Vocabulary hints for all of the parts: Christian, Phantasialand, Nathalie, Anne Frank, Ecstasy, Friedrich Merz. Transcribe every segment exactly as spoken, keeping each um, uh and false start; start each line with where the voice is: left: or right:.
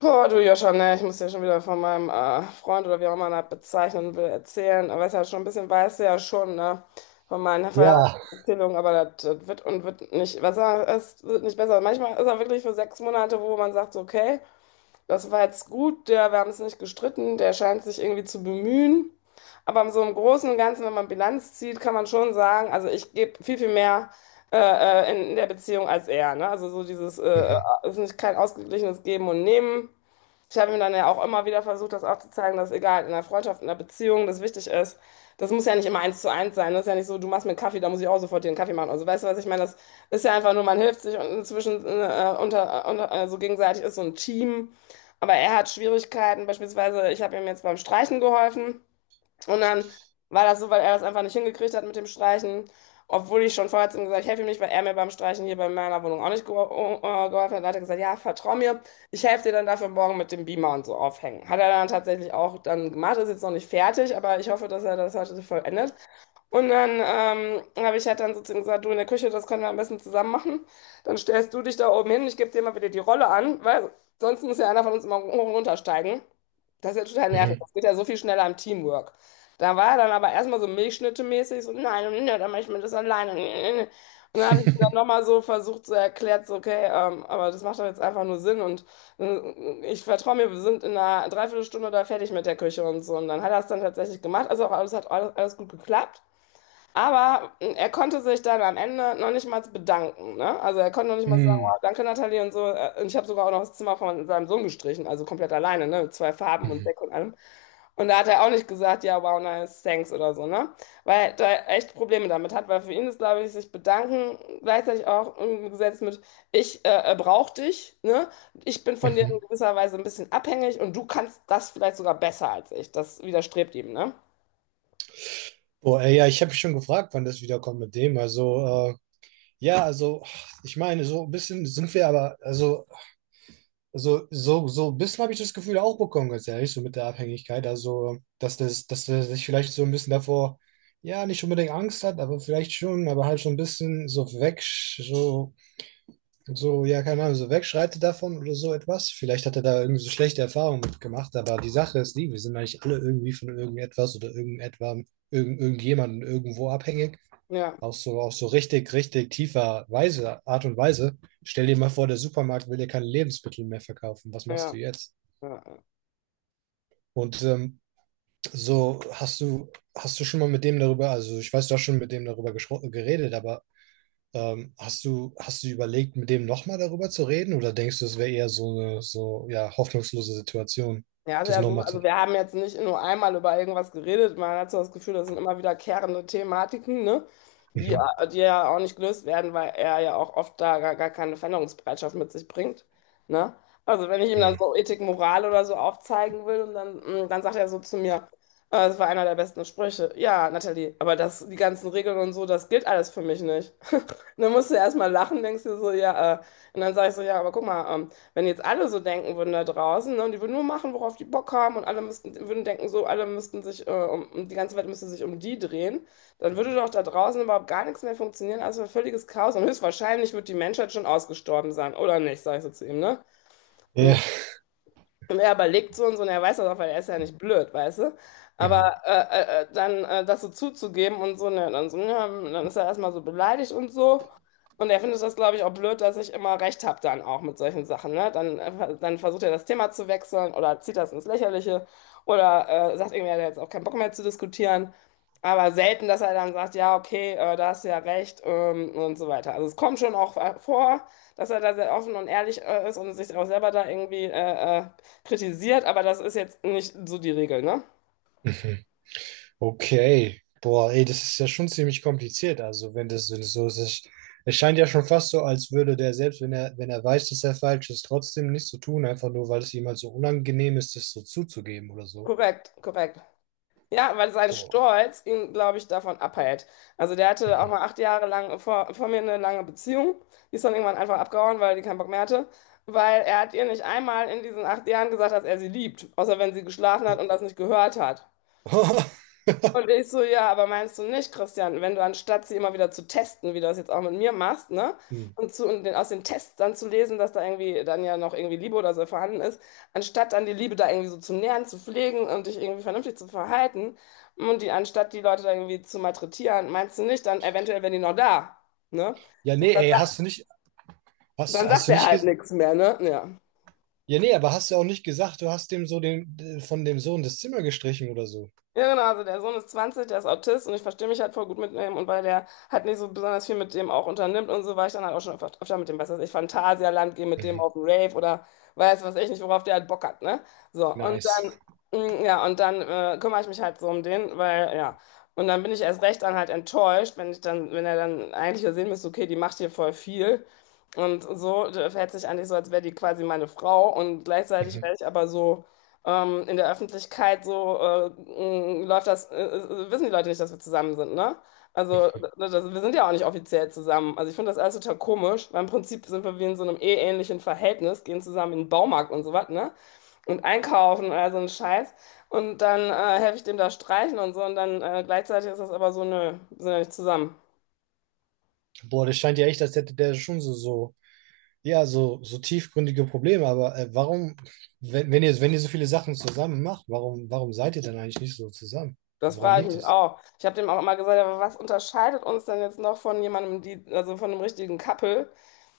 left: Boah, du Joscha, ne, ich muss ja schon wieder von meinem äh, Freund oder wie auch immer man das bezeichnen will, erzählen. Aber es ist ja schon ein bisschen, weißt du ja schon, ne, von meinen
right: Ja.
left: Vorherierzählungen, aber das, das wird und wird nicht besser, es wird nicht besser. Manchmal ist er wirklich für sechs Monate, wo man sagt, so, okay, das war jetzt gut, der, wir haben es nicht gestritten, der scheint sich irgendwie zu bemühen. Aber so im Großen und Ganzen, wenn man Bilanz zieht, kann man schon sagen, also ich gebe viel, viel mehr äh, äh, in, in der Beziehung als er, ne? Also so dieses, äh, äh,
right: Mhm,
left: ist nicht kein ausgeglichenes Geben und Nehmen. Ich habe ihm dann ja auch immer wieder versucht, das aufzuzeigen, dass egal, in der Freundschaft, in der Beziehung, das wichtig ist. Das muss ja nicht immer eins zu eins sein. Das ist ja nicht so, du machst mir einen Kaffee, da muss ich auch sofort dir einen Kaffee machen. Also weißt du, was ich meine? Das ist ja einfach nur, man hilft sich und inzwischen äh, unter, unter, äh, so gegenseitig ist so ein Team. Aber er hat Schwierigkeiten. Beispielsweise, ich habe ihm jetzt beim Streichen geholfen. Und dann war das so, weil er das einfach nicht hingekriegt hat mit dem Streichen, obwohl ich schon vorher zu ihm gesagt habe, ich helfe ihm nicht, weil er mir beim Streichen hier bei meiner Wohnung auch nicht gehol- äh, geholfen hat. Dann hat er gesagt, ja, vertrau mir, ich helfe dir dann dafür morgen mit dem Beamer und so aufhängen. Hat er dann tatsächlich auch dann gemacht, ist jetzt noch nicht fertig, aber ich hoffe, dass er das heute so vollendet. Und dann ähm, habe ich halt dann sozusagen gesagt, du in der Küche, das können wir am besten zusammen machen. Dann stellst du dich da oben hin, ich gebe dir mal wieder die Rolle an, weil sonst muss ja einer von uns immer hoch und runter steigen. Das ist ja total nervig.
right: mhm.
left: Das geht ja so viel schneller im Teamwork. Da war er dann aber erstmal so Milchschnitte-mäßig, so, nein, nein, nein, dann mache ich mir das alleine. Nee, nee, nee. Und dann habe ich ihm dann nochmal so versucht zu erklären, so, okay, ähm, aber das macht doch jetzt einfach nur Sinn und äh, ich vertraue mir, wir sind in einer Dreiviertelstunde da fertig mit der Küche und so. Und dann hat er es dann tatsächlich gemacht, also auch alles hat alles, alles gut geklappt. Aber äh, er konnte sich dann am Ende noch nicht mal bedanken, ne? Also er konnte noch nicht mal sagen,
right: Mhm,
left: wow, danke Nathalie und so. Äh, Und ich habe sogar auch noch das Zimmer von seinem Sohn gestrichen, also komplett alleine, ne? Mit zwei Farben und
right: mhm,
left: Deck und allem. Und da hat er auch nicht gesagt, ja, wow, nice, thanks oder so, ne? Weil er echt Probleme damit hat, weil für ihn ist, glaube ich, sich bedanken gleichzeitig auch umgesetzt mit, ich äh, äh, brauch dich, ne? Ich bin von dir in
right: mhm.
left: gewisser Weise ein bisschen abhängig und du kannst das vielleicht sogar besser als ich. Das widerstrebt ihm, ne?
right: Boah, ey, ja, ich habe mich schon gefragt, wann das wiederkommt mit dem. Also, äh, ja, also, ich meine, so ein bisschen sind wir aber, also so, so, so ein bisschen habe ich das Gefühl auch bekommen, ganz ehrlich, so mit der Abhängigkeit. Also, dass das, dass er sich vielleicht so ein bisschen davor, ja, nicht unbedingt Angst hat, aber vielleicht schon, aber halt schon ein bisschen so weg, so, so, ja, keine Ahnung, so wegschreitet davon oder so etwas. Vielleicht hat er da irgendwie so schlechte Erfahrungen mitgemacht, aber die Sache ist die, wir sind eigentlich alle irgendwie von irgendetwas oder irgendetwas, irgend, irgendjemandem irgendwo abhängig.
left: Ja,
right: Auch so, auch so richtig, richtig tiefer Weise, Art und Weise. Stell dir mal vor, der Supermarkt will dir keine Lebensmittel mehr verkaufen. Was
left: ja,
right: machst du
left: ja.
right: jetzt?
left: Ja.
right: Und ähm, so hast du, hast du schon mal mit dem darüber, also ich weiß, du hast schon mit dem darüber geschro- geredet, aber ähm, hast du, hast du überlegt, mit dem nochmal darüber zu reden? Oder denkst du, es wäre eher so eine, so, ja, hoffnungslose Situation,
left: Ja, also,
right: das
left: also
right: nochmal zu.
left: also wir haben jetzt nicht nur einmal über irgendwas geredet. Man hat so das Gefühl, das sind immer wiederkehrende Thematiken, ne? Die,
right: Mhm.
left: äh, die ja auch nicht gelöst werden, weil er ja auch oft da gar, gar keine Veränderungsbereitschaft mit sich bringt, ne? Also wenn ich ihm dann
right: Mhm.
left: so Ethik, Moral oder so aufzeigen will und dann, mm, dann sagt er so zu mir, äh, das war einer der besten Sprüche. Ja, Nathalie, aber das, die ganzen Regeln und so, das gilt alles für mich nicht. Dann musst du erstmal lachen, denkst dir so, ja, äh, und dann sage ich so, ja, aber guck mal, ähm, wenn jetzt alle so denken würden da draußen, ne, und die würden nur machen, worauf die Bock haben, und alle müssten, würden denken, so, alle müssten sich, äh, um, um- die ganze Welt müsste sich um die drehen, dann würde doch da draußen überhaupt gar nichts mehr funktionieren, also ein völliges Chaos. Und höchstwahrscheinlich wird die Menschheit schon ausgestorben sein, oder nicht, sag ich so zu ihm, ne?
right: Ja.
left: Und und er überlegt so und so, und er weiß das auch, weil er ist ja nicht blöd, weißt du? Aber
right: Mhm.
left: äh, äh, äh, dann äh, das so zuzugeben und so, ne, dann so, ja, dann ist er erstmal so beleidigt und so. Und er findet das, glaube ich, auch blöd, dass ich immer recht habe dann auch mit solchen Sachen, ne? Dann, äh, dann versucht er das Thema zu wechseln oder zieht das ins Lächerliche oder äh, sagt irgendwie, er hat jetzt auch keinen Bock mehr zu diskutieren. Aber selten, dass er dann sagt, ja, okay, äh, da hast du ja recht, ähm, und so weiter. Also es kommt schon auch äh, vor, dass er da sehr offen und ehrlich äh, ist und sich auch selber da irgendwie äh, äh, kritisiert, aber das ist jetzt nicht so die Regel, ne?
right: Mhm. Okay, boah, ey, das ist ja schon ziemlich kompliziert. Also, wenn das so so ist, es es scheint ja schon fast so, als würde der selbst, wenn er, wenn er weiß, dass er falsch ist, trotzdem nichts zu tun, einfach nur, weil es ihm halt so unangenehm ist, das so zuzugeben oder so.
left: Korrekt, korrekt. Ja, weil sein
right: Boah.
left: Stolz ihn, glaube ich, davon abhält. Also der hatte auch
right: Mhm.
left: mal acht Jahre lang vor, vor mir eine lange Beziehung. Die ist dann irgendwann einfach abgehauen, weil die keinen Bock mehr hatte. Weil er hat ihr nicht einmal in diesen acht Jahren gesagt, dass er sie liebt. Außer wenn sie geschlafen hat und das nicht gehört hat.
right: Boah.
left: Und ich so, ja, aber meinst du nicht, Christian, wenn du anstatt sie immer wieder zu testen, wie du das jetzt auch mit mir machst, ne?
right: Hm.
left: Und, zu, und den, aus den Tests dann zu lesen, dass da irgendwie dann ja noch irgendwie Liebe oder so vorhanden ist, anstatt dann die Liebe da irgendwie so zu nähren, zu pflegen und dich irgendwie vernünftig zu verhalten und die anstatt die Leute da irgendwie zu malträtieren, meinst du nicht, dann eventuell wären die noch da, ne?
right: Ja,
left: So,
right: nee,
left: dann,
right: ey,
left: sagt-
right: hast du nicht, hast,
left: dann sagt
right: hast du
left: er
right: nicht,
left: halt
right: ges-
left: nichts mehr, ne? Ja.
right: ja, nee, aber hast du auch nicht gesagt, du hast dem so den, von dem Sohn das Zimmer gestrichen oder so.
left: Ja, genau, also der Sohn ist zwanzig, der ist Autist und ich verstehe mich halt voll gut mit ihm und weil der halt nicht so besonders viel mit dem auch unternimmt und so, war ich dann halt auch schon öfter, öfter mit dem, was weiß ich, Phantasialand, gehe mit dem
right: Mhm.
left: auf den Rave oder weiß was ich nicht, worauf der halt Bock hat, ne? So, und
right: Nice.
left: dann, mm, ja, und dann äh, kümmere ich mich halt so um den, weil, ja, und dann bin ich erst recht dann halt enttäuscht, wenn ich dann, wenn er dann eigentlich ja sehen müsste, okay, die macht hier voll viel und so, der verhält sich eigentlich so, als wäre die quasi meine Frau und gleichzeitig
right: Mhm.
left: wäre ich aber so, ähm, in der Öffentlichkeit so äh, mh, läuft das, äh, äh, wissen die Leute nicht, dass wir zusammen sind, ne? Also ne, das, wir sind ja auch nicht offiziell zusammen. Also ich finde das alles total komisch, weil im Prinzip sind wir wie in so einem eheähnlichen Verhältnis, gehen zusammen in den Baumarkt und so was, ne? Und einkaufen und all so ein Scheiß. Und dann äh, helfe ich dem da streichen und so. Und dann äh, gleichzeitig ist das aber so, nö, wir sind ja nicht zusammen.
right: Boah, das scheint ja echt, als hätte der schon so, so. Ja, so, so tiefgründige Probleme, aber äh, warum, wenn, wenn ihr, wenn ihr so viele Sachen zusammen macht, warum, warum seid ihr dann eigentlich nicht so zusammen?
left: Das
right: Woran
left: frage ich
right: liegt
left: mich
right: es?
left: auch. Ich habe dem auch immer gesagt, aber was unterscheidet uns denn jetzt noch von jemandem, die, also von einem richtigen Couple?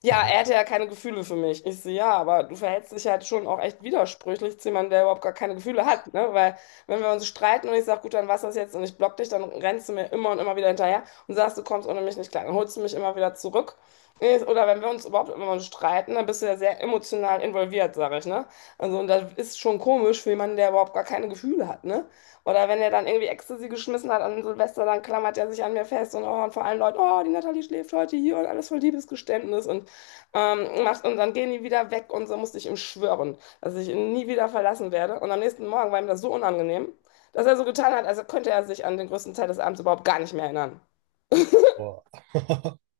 left: Ja,
right: Mhm.
left: er hätte ja keine Gefühle für mich. Ich so, ja, aber du verhältst dich halt schon auch echt widersprüchlich zu jemandem, der überhaupt gar keine Gefühle hat, ne? Weil wenn wir uns streiten und ich sage, gut, dann was das jetzt und ich block dich, dann rennst du mir immer und immer wieder hinterher und sagst, du kommst ohne mich nicht klar. Dann holst du mich immer wieder zurück. Ich- Oder wenn wir uns überhaupt immer mal streiten, dann bist du ja sehr emotional involviert, sage ich, ne? Also, und das ist schon komisch für jemanden, der überhaupt gar keine Gefühle hat, ne? Oder wenn er dann irgendwie Ecstasy geschmissen hat an Silvester, dann klammert er sich an mir fest und, oh, und vor allen Leuten, oh, die Natalie schläft heute hier und alles voll Liebesgeständnis und ähm, macht und dann gehen die wieder weg und so musste ich ihm schwören, dass ich ihn nie wieder verlassen werde. Und am nächsten Morgen war ihm das so unangenehm, dass er so getan hat, als könnte er sich an den größten Teil des Abends überhaupt gar nicht mehr erinnern.
right: Boah.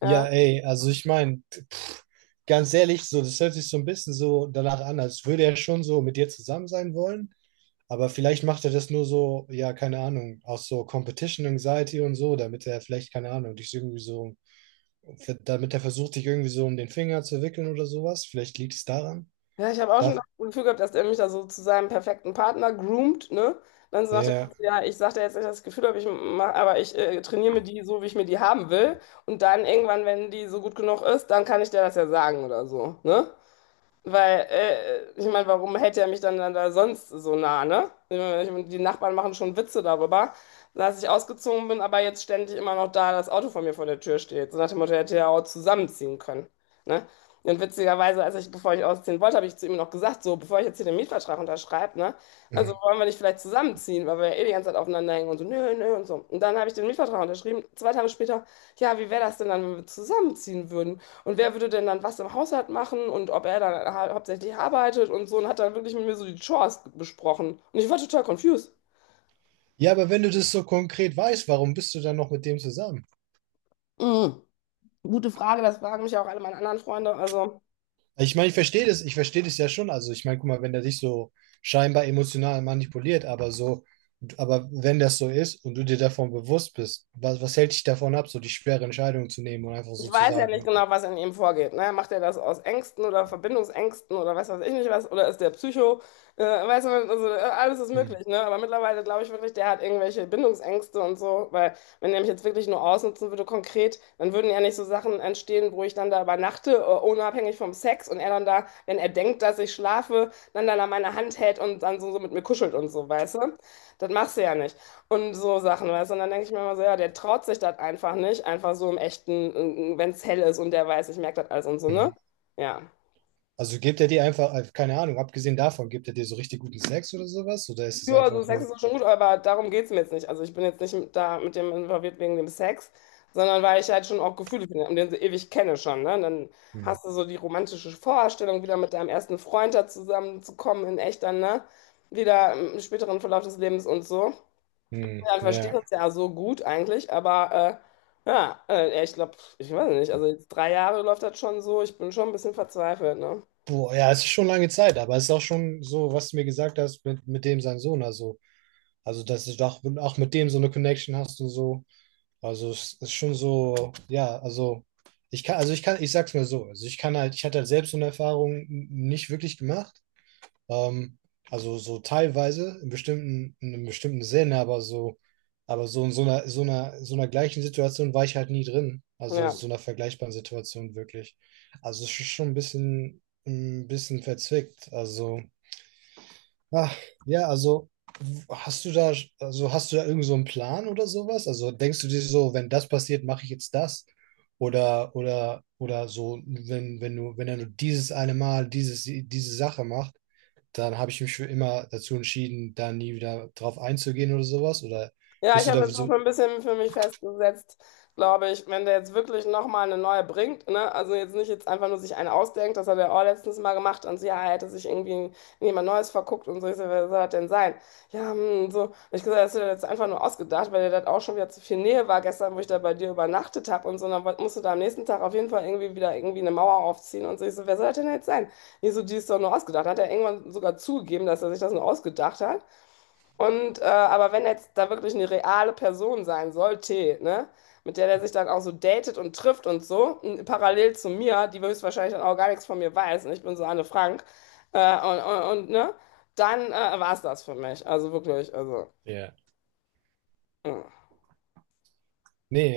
right: Ja,
left: Ja.
right: ey, also ich meine, ganz ehrlich, so, das hört sich so ein bisschen so danach an, als würde er schon so mit dir zusammen sein wollen, aber vielleicht macht er das nur so, ja, keine Ahnung, aus so Competition Anxiety und so, damit er vielleicht, keine Ahnung, dich irgendwie so, damit er versucht, dich irgendwie so um den Finger zu wickeln oder sowas. Vielleicht liegt es daran.
left: Ja, ich habe auch schon
right: Darf,
left: das Gefühl gehabt, dass der mich da so zu seinem perfekten Partner groomt, ne? Dann sagt er,
right: ja.
left: ja, ich sag dir jetzt nicht das Gefühl, habe ich mach, aber ich äh, trainiere mir die so, wie ich mir die haben will. Und dann irgendwann, wenn die so gut genug ist, dann kann ich dir das ja sagen oder so, ne? Weil, äh, ich meine, warum hält er mich dann, dann da sonst so nah, ne? Ich mein, die Nachbarn machen schon Witze darüber, dass ich ausgezogen bin, aber jetzt ständig immer noch da das Auto von mir vor der Tür steht. So nach dem Motto, er hätte er auch zusammenziehen können, ne? Und witzigerweise, als ich, bevor ich ausziehen wollte, habe ich zu ihm noch gesagt, so, bevor ich jetzt hier den Mietvertrag unterschreibe, ne? Also wollen wir nicht vielleicht zusammenziehen, weil wir ja eh die ganze Zeit aufeinander hängen und so, nö, nö und so. Und dann habe ich den Mietvertrag unterschrieben. Zwei Tage später, ja, wie wäre das denn dann, wenn wir zusammenziehen würden? Und wer würde denn dann was im Haushalt machen und ob er dann ha hauptsächlich arbeitet und so und hat dann wirklich mit mir so die Chores besprochen. Und ich war total confused.
right: Ja, aber wenn du das so konkret weißt, warum bist du dann noch mit dem zusammen?
left: Mm, gute Frage, das fragen mich ja auch alle meine anderen Freunde. Also.
right: Also ich meine, ich verstehe das, ich verstehe das ja schon. Also ich meine, guck mal, wenn der dich so scheinbar emotional manipuliert, aber so, aber wenn das so ist und du dir davon bewusst bist, was, was hält dich davon ab, so die schwere Entscheidung zu nehmen und einfach
left: Ich
right: so zu
left: weiß ja
right: sagen,
left: nicht genau, was in ihm vorgeht. Ne? Macht er das aus Ängsten oder Verbindungsängsten oder weiß was ich nicht was? Oder ist der Psycho? Äh, weißt du, also äh, alles ist
right: hm,
left: möglich. Ne? Aber mittlerweile glaube ich wirklich, der hat irgendwelche Bindungsängste und so. Weil wenn er mich jetzt wirklich nur ausnutzen würde konkret, dann würden ja nicht so Sachen entstehen, wo ich dann da übernachte, äh, unabhängig vom Sex. Und er dann da, wenn er denkt, dass ich schlafe, dann dann an meiner Hand hält und dann so, so mit mir kuschelt und so, weißt du? Das machst du ja nicht. Und so Sachen, weißt du? Und dann denke ich mir immer so, ja, der traut sich das einfach nicht, einfach so im echten, wenn es hell ist und der weiß, ich merke das alles und so, ne?
right: mhm.
left: Ja.
right: Also gibt er dir einfach, äh, keine Ahnung, abgesehen davon, gibt er dir so richtig guten Sex oder sowas? Oder ist es
left: Ja, also
right: einfach
left: Sex
right: nur,
left: ist auch schon gut, aber darum geht es mir jetzt nicht. Also ich bin jetzt nicht mit, da mit dem involviert wegen dem Sex, sondern weil ich halt schon auch Gefühle finde und den so ewig kenne schon, ne? Und dann
right: hm,
left: hast du so die romantische Vorstellung, wieder mit deinem ersten Freund da zusammenzukommen in echt dann, ne? Wieder im späteren Verlauf des Lebens und so.
right: hm,
left: Ja, wir verstehen
right: ja.
left: uns ja so gut eigentlich, aber äh, ja, äh, ja, ich glaube, ich weiß nicht, also jetzt drei Jahre läuft das schon so, ich bin schon ein bisschen verzweifelt, ne?
right: Boah, ja, es ist schon lange Zeit, aber es ist auch schon so, was du mir gesagt hast mit, mit dem sein Sohn, also. Also, dass du doch auch mit dem so eine Connection hast und so. Also, es ist schon so, ja, also ich kann, also ich kann, ich sag's mal so, also ich kann halt, ich hatte halt selbst so eine Erfahrung n- nicht wirklich gemacht. Ähm, also so teilweise, in bestimmten, in einem bestimmten Sinn, aber so, aber so in so einer, so einer, so einer gleichen Situation war ich halt nie drin. Also
left: Ja.
right: so einer vergleichbaren Situation wirklich. Also es ist schon ein bisschen, ein bisschen verzwickt. Also. Ach, ja, also hast du da, also hast du da irgend so einen Plan oder sowas? Also denkst du dir so, wenn das passiert, mache ich jetzt das? Oder, oder, oder so, wenn, wenn du, wenn er nur dieses eine Mal dieses, diese Sache macht, dann habe ich mich für immer dazu entschieden, da nie wieder drauf einzugehen oder sowas? Oder
left: Ja, ich
right: bist du
left: habe
right: da
left: jetzt auch
right: so,
left: ein bisschen für mich festgesetzt, glaube ich, wenn der jetzt wirklich nochmal eine neue bringt, ne, also jetzt nicht jetzt einfach nur sich eine ausdenkt, das hat er auch letztens mal gemacht und so, ja, er hätte sich irgendwie in jemand Neues verguckt und so, ich so, wer soll das denn sein? Ja, hm, so, und ich gesagt, das ist ja jetzt einfach nur ausgedacht, weil dir das auch schon wieder zu viel Nähe war gestern, wo ich da bei dir übernachtet habe und so, und dann woll- musst du da am nächsten Tag auf jeden Fall irgendwie wieder irgendwie eine Mauer aufziehen und so, ich so, wer soll das denn jetzt sein? Ich so, die ist doch nur ausgedacht, hat er irgendwann sogar zugegeben, dass er sich das nur ausgedacht hat. Und äh, aber wenn jetzt da wirklich eine reale Person sein sollte, ne, mit der der sich dann auch so datet und trifft und so, n- parallel zu mir, die höchstwahrscheinlich dann auch gar nichts von mir weiß, und ich bin so Anne Frank, äh, und, und, und ne, dann äh, war es das für mich. Also wirklich, also.
right: ja,
left: Mm.
right: nee,